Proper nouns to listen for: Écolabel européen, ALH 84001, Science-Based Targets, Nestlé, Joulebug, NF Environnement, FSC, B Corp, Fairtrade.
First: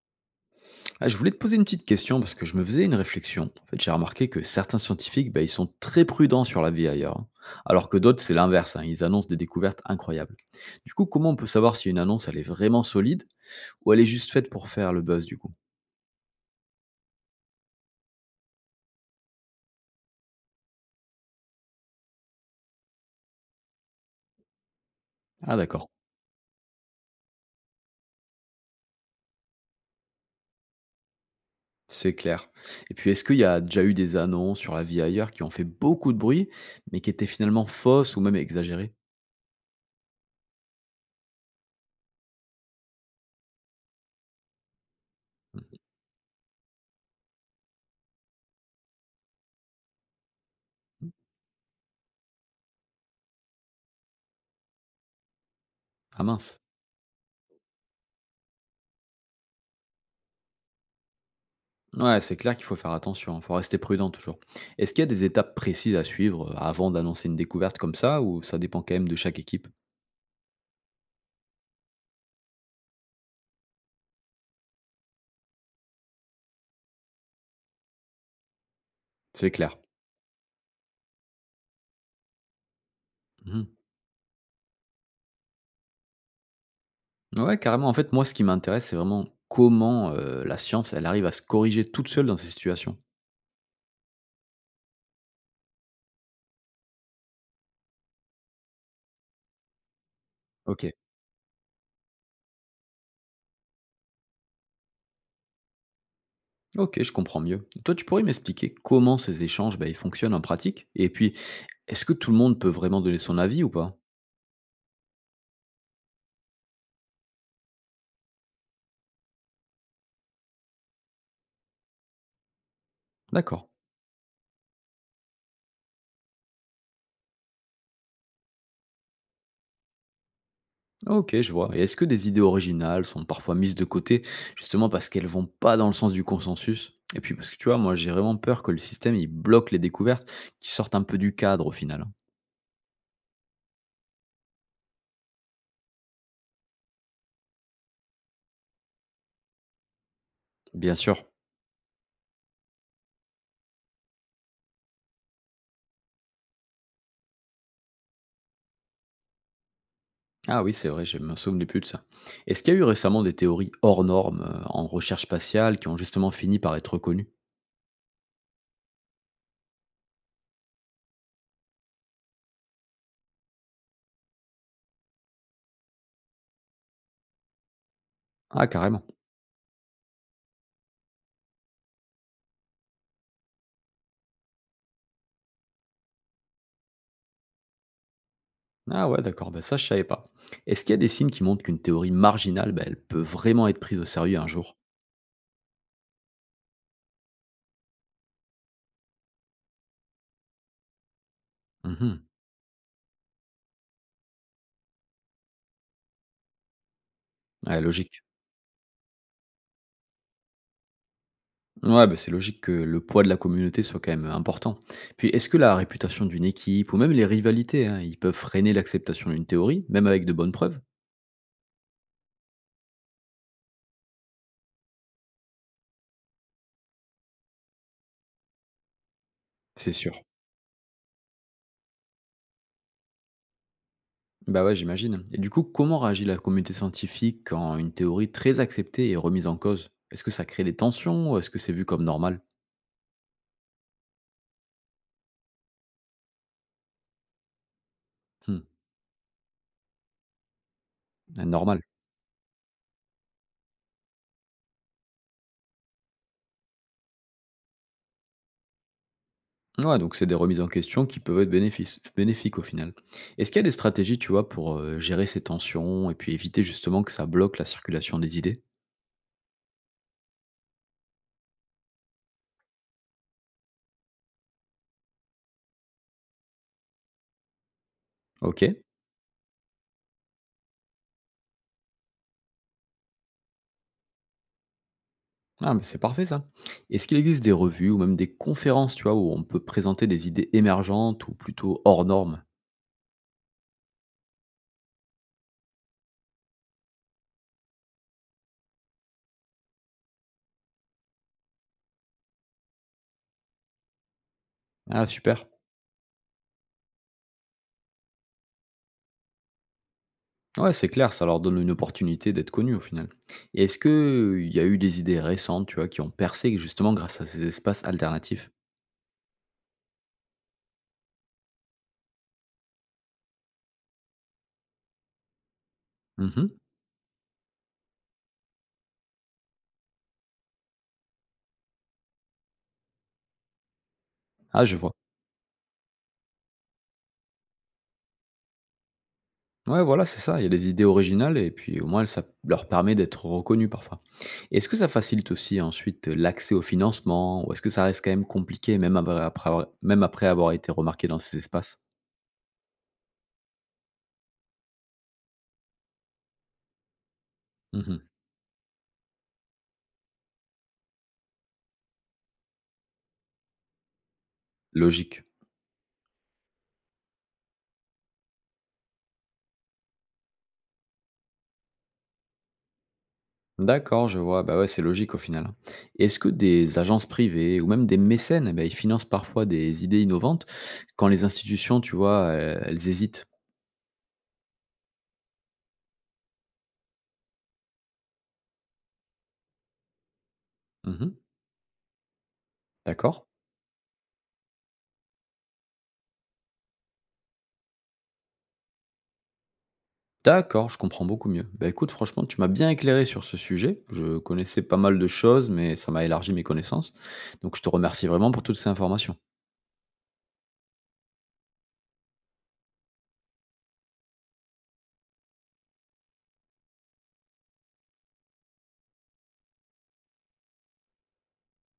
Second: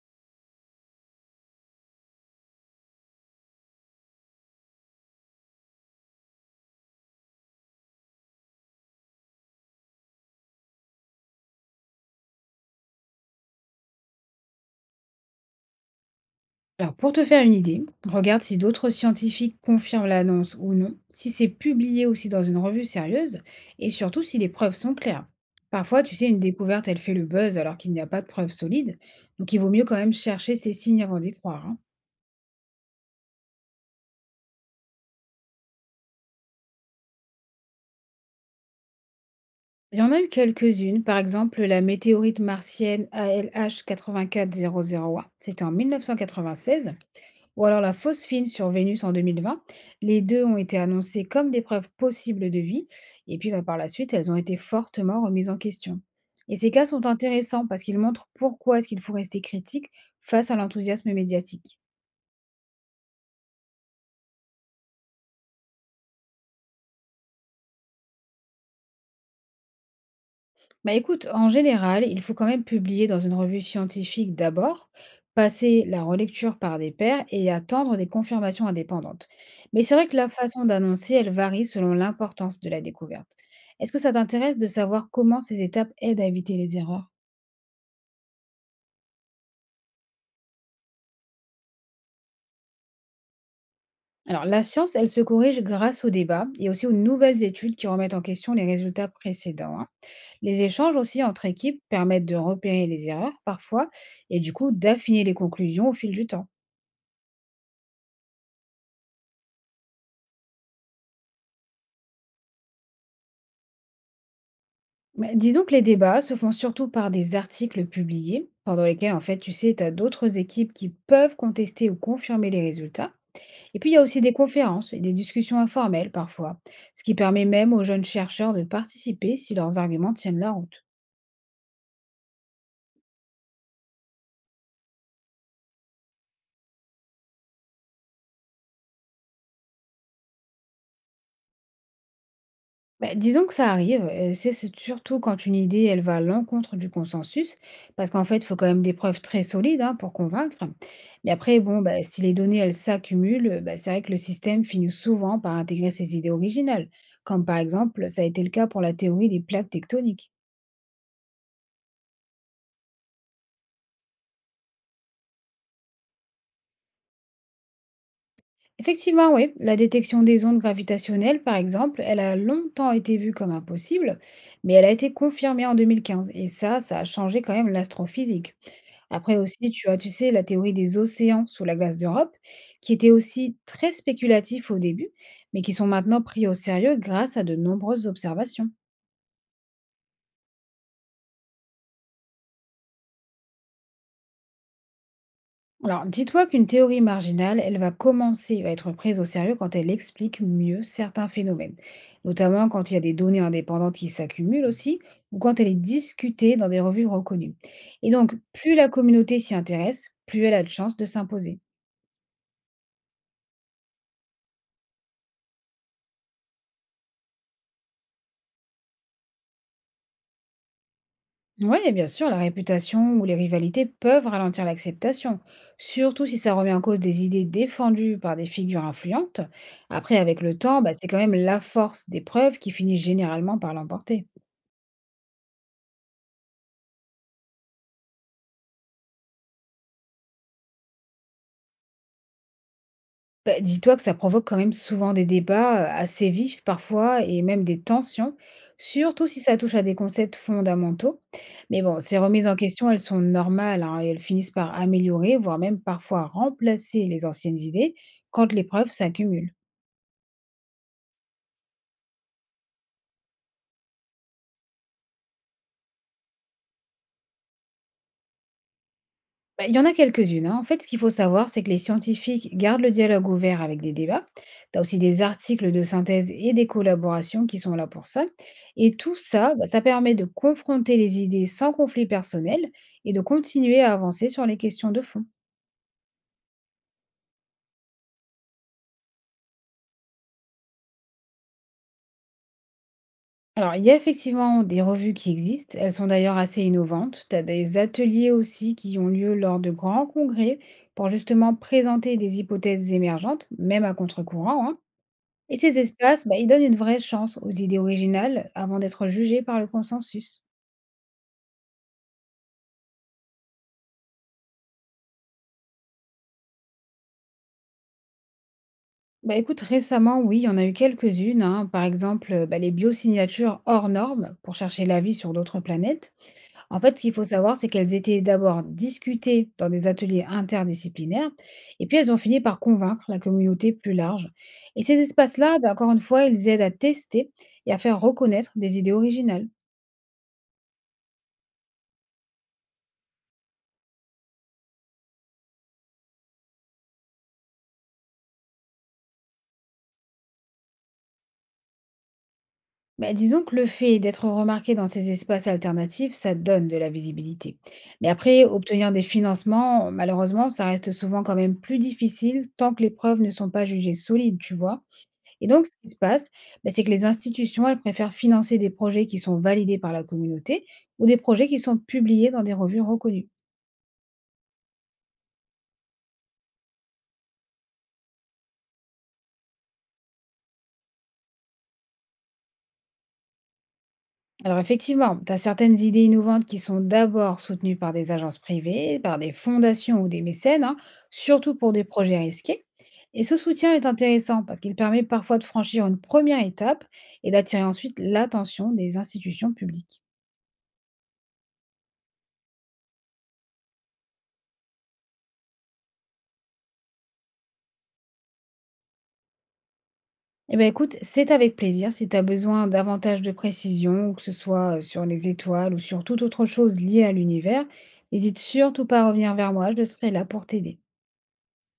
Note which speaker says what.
Speaker 1: Ah, je voulais te poser une petite question parce que je me faisais une réflexion. En fait, j'ai remarqué que certains scientifiques, bah, ils sont très prudents sur la vie ailleurs, hein. Alors que d'autres, c'est l'inverse. Hein, ils annoncent des découvertes incroyables. Du coup, comment on peut savoir si une annonce, elle est vraiment solide ou elle est juste faite pour faire le buzz du coup?
Speaker 2: Alors, pour te faire une idée, regarde si d'autres scientifiques confirment l'annonce ou non, si c'est publié aussi dans une revue sérieuse, et surtout si les preuves sont claires.
Speaker 1: Ah, d'accord.
Speaker 2: Parfois, tu sais, une découverte, elle fait le buzz alors qu'il n'y a pas de preuves solides, donc il vaut mieux quand même chercher ces signes avant d'y croire. Hein.
Speaker 1: C'est clair. Et puis, est-ce qu'il y a déjà eu des annonces sur la vie ailleurs qui ont fait beaucoup de bruit, mais qui étaient finalement fausses ou même exagérées?
Speaker 2: Il y en a eu quelques-unes, par exemple la météorite martienne ALH 84001, c'était en
Speaker 1: Mmh.
Speaker 2: 1996, ou alors la fausse fine sur Vénus en 2020. Les deux ont été annoncées comme des preuves possibles de vie, et puis bah, par la suite, elles ont été fortement remises en question.
Speaker 1: Ah
Speaker 2: Et
Speaker 1: mince.
Speaker 2: ces cas sont intéressants parce qu'ils montrent pourquoi est-ce qu'il faut rester critique face à l'enthousiasme médiatique.
Speaker 1: Ouais, c'est clair qu'il faut faire attention, il faut rester prudent toujours. Est-ce qu'il y a des étapes précises à suivre avant d'annoncer une découverte comme ça ou ça dépend quand même de chaque équipe?
Speaker 2: Bah écoute, en général, il faut quand même publier dans une revue scientifique d'abord, passer la relecture par des pairs et attendre des confirmations indépendantes.
Speaker 1: C'est clair.
Speaker 2: Mais c'est vrai que la façon d'annoncer, elle varie selon l'importance de la découverte.
Speaker 1: Mhm.
Speaker 2: Est-ce que ça t'intéresse de savoir comment ces étapes aident à éviter les erreurs?
Speaker 1: Ouais, carrément. En fait, moi, ce qui m'intéresse, c'est vraiment comment la science, elle arrive à se corriger toute seule dans ces situations.
Speaker 2: Alors, la science, elle se corrige grâce au débat et aussi aux nouvelles études qui remettent en question les résultats précédents. Hein. Les
Speaker 1: Ok.
Speaker 2: échanges aussi entre équipes permettent de repérer les erreurs parfois et du coup d'affiner les conclusions au fil du temps.
Speaker 1: Ok, je comprends mieux. Toi, tu pourrais m'expliquer comment ces échanges, bah, ils fonctionnent en pratique? Et puis, est-ce que tout le monde peut vraiment donner son avis ou pas?
Speaker 2: Mais dis donc, les débats se font surtout par des articles publiés, pendant lesquels, en fait, tu sais, tu as d'autres équipes qui peuvent contester ou confirmer les résultats.
Speaker 1: D'accord.
Speaker 2: Et puis, il y a aussi des conférences et des discussions informelles parfois, ce qui permet même aux jeunes chercheurs de participer si leurs arguments tiennent la route.
Speaker 1: Ok, je vois. Et est-ce que des idées originales sont parfois mises de côté, justement parce qu'elles vont pas dans le sens du consensus? Et puis parce que tu vois, moi j'ai vraiment peur que le système il bloque les découvertes qui sortent un peu du cadre au final, hein.
Speaker 2: Bah, disons que ça arrive, c'est surtout quand une idée, elle va à l'encontre du consensus, parce qu'en fait, il faut quand même des preuves très solides, hein, pour convaincre.
Speaker 1: Bien sûr.
Speaker 2: Mais après, bon, bah, si les données, elles s'accumulent, bah, c'est vrai que le système finit souvent par intégrer ses idées originales, comme par exemple, ça a été le cas pour la théorie des plaques tectoniques.
Speaker 1: Ah oui, c'est vrai, je me souvenais plus de ça. Est-ce qu'il y a eu récemment des théories hors normes en recherche spatiale qui ont justement fini par être reconnues?
Speaker 2: Effectivement, oui, la détection des ondes gravitationnelles, par exemple, elle a longtemps été vue comme impossible, mais elle a été confirmée en 2015 et ça a changé quand même l'astrophysique.
Speaker 1: Ah, carrément.
Speaker 2: Après aussi, tu as, tu sais, la théorie des océans sous la glace d'Europe, qui était aussi très spéculatif au début, mais qui sont maintenant pris au sérieux grâce à de nombreuses observations.
Speaker 1: Ah ouais, d'accord, bah ça je savais pas. Est-ce qu'il y a des signes qui montrent qu'une théorie marginale, bah, elle peut vraiment être prise au sérieux un jour?
Speaker 2: Alors, dis-toi qu'une théorie marginale, elle va commencer à être prise au sérieux quand elle explique mieux certains phénomènes,
Speaker 1: Mhm.
Speaker 2: notamment quand il y a des données indépendantes qui s'accumulent aussi, ou quand elle est discutée dans des revues reconnues.
Speaker 1: Ouais,
Speaker 2: Et
Speaker 1: logique.
Speaker 2: donc, plus la communauté s'y intéresse, plus elle a de chances de s'imposer.
Speaker 1: Ouais, bah, c'est logique que le poids de la communauté soit quand même important. Puis, est-ce que la réputation d'une équipe ou même les rivalités, hein, ils peuvent freiner l'acceptation d'une théorie, même avec de bonnes preuves?
Speaker 2: Oui, bien sûr, la réputation ou les rivalités peuvent ralentir l'acceptation, surtout si ça remet en cause des idées défendues par des figures influentes.
Speaker 1: C'est
Speaker 2: Après,
Speaker 1: sûr.
Speaker 2: avec le temps, bah, c'est quand même la force des preuves qui finit généralement par l'emporter.
Speaker 1: Bah ouais, j'imagine. Et du coup, comment réagit la communauté scientifique quand une théorie très acceptée est remise en cause? Est-ce que ça crée des tensions ou est-ce que c'est vu comme normal?
Speaker 2: Bah, dis-toi que ça provoque quand même souvent des débats assez vifs parfois et même des tensions,
Speaker 1: Hmm,
Speaker 2: surtout si ça touche à des concepts fondamentaux.
Speaker 1: normal.
Speaker 2: Mais bon, ces remises en question, elles sont normales hein, et elles finissent par améliorer, voire même parfois remplacer les anciennes idées quand les preuves s'accumulent.
Speaker 1: Ouais, donc c'est des remises en question qui peuvent être bénéfiques au final. Est-ce qu'il y a des stratégies, tu vois, pour gérer ces tensions et puis éviter justement que ça bloque la circulation des idées?
Speaker 2: Bah, il y en a quelques-unes. Hein. En fait, ce qu'il faut savoir, c'est que les scientifiques gardent le dialogue ouvert avec des débats. Tu as aussi des articles de synthèse et des collaborations qui sont là pour ça.
Speaker 1: Ok.
Speaker 2: Et tout ça, bah, ça permet de confronter les idées sans conflit personnel et de continuer à avancer sur les questions de fond.
Speaker 1: Ah, mais c'est parfait ça. Est-ce qu'il existe des revues ou même des conférences, tu vois, où on peut présenter des idées émergentes ou plutôt hors normes?
Speaker 2: Alors, il y a effectivement des revues qui existent. Elles sont d'ailleurs assez innovantes. Tu as des ateliers aussi qui ont lieu lors de grands congrès pour justement présenter des hypothèses émergentes, même à contre-courant. Hein.
Speaker 1: Ah, super.
Speaker 2: Et ces espaces, bah, ils donnent une vraie chance aux idées originales avant d'être jugées par le consensus.
Speaker 1: Ouais, c'est clair, ça leur donne une opportunité d'être connus au final. Et est-ce que il y a eu des idées récentes, tu vois, qui ont percé justement grâce à ces espaces alternatifs?
Speaker 2: Bah écoute, récemment, oui, il y en a eu quelques-unes. Hein. Par exemple, bah, les biosignatures hors normes pour chercher la vie sur d'autres planètes.
Speaker 1: Mhm.
Speaker 2: En fait, ce qu'il faut savoir, c'est qu'elles étaient d'abord discutées dans des ateliers interdisciplinaires, et puis elles ont fini par convaincre la communauté plus large.
Speaker 1: Ah, je
Speaker 2: Et
Speaker 1: vois.
Speaker 2: ces espaces-là, bah, encore une fois, ils aident à tester et à faire reconnaître des idées originales.
Speaker 1: Ouais, voilà, c'est ça. Il y a des idées originales et puis au moins ça leur permet d'être reconnus parfois. Est-ce que ça facilite aussi ensuite l'accès au financement ou est-ce que ça reste quand même compliqué même après, même après avoir été remarqué dans ces espaces?
Speaker 2: Bah, disons que le fait d'être remarqué dans ces espaces alternatifs, ça donne de la visibilité.
Speaker 1: Mmh.
Speaker 2: Mais après, obtenir des financements, malheureusement, ça reste souvent quand même plus difficile tant que les preuves ne sont pas jugées solides, tu vois.
Speaker 1: Logique.
Speaker 2: Et donc, ce qui se passe, bah, c'est que les institutions, elles préfèrent financer des projets qui sont validés par la communauté ou des projets qui sont publiés dans des revues reconnues.
Speaker 1: D'accord, je vois. Bah, ouais, c'est logique au final. Est-ce que des agences privées ou même des mécènes, eh ben, ils financent parfois des idées innovantes quand les institutions, tu vois, elles hésitent?
Speaker 2: Alors effectivement, tu as certaines idées innovantes qui sont d'abord soutenues par des agences privées, par des fondations ou des mécènes, hein,
Speaker 1: Mmh.
Speaker 2: surtout pour des projets risqués.
Speaker 1: D'accord.
Speaker 2: Et ce soutien est intéressant parce qu'il permet parfois de franchir une première étape et d'attirer ensuite l'attention des institutions publiques.
Speaker 1: D'accord, je comprends beaucoup mieux. Bah, écoute, franchement, tu m'as bien éclairé sur ce sujet. Je connaissais pas mal de choses, mais ça m'a élargi mes connaissances. Donc je te remercie vraiment pour toutes ces informations.
Speaker 2: Eh bien écoute, c'est avec plaisir si tu as besoin davantage de précision, que ce soit sur les étoiles ou sur toute autre chose liée à l'univers, n'hésite surtout pas à revenir vers moi, je serai là pour t'aider.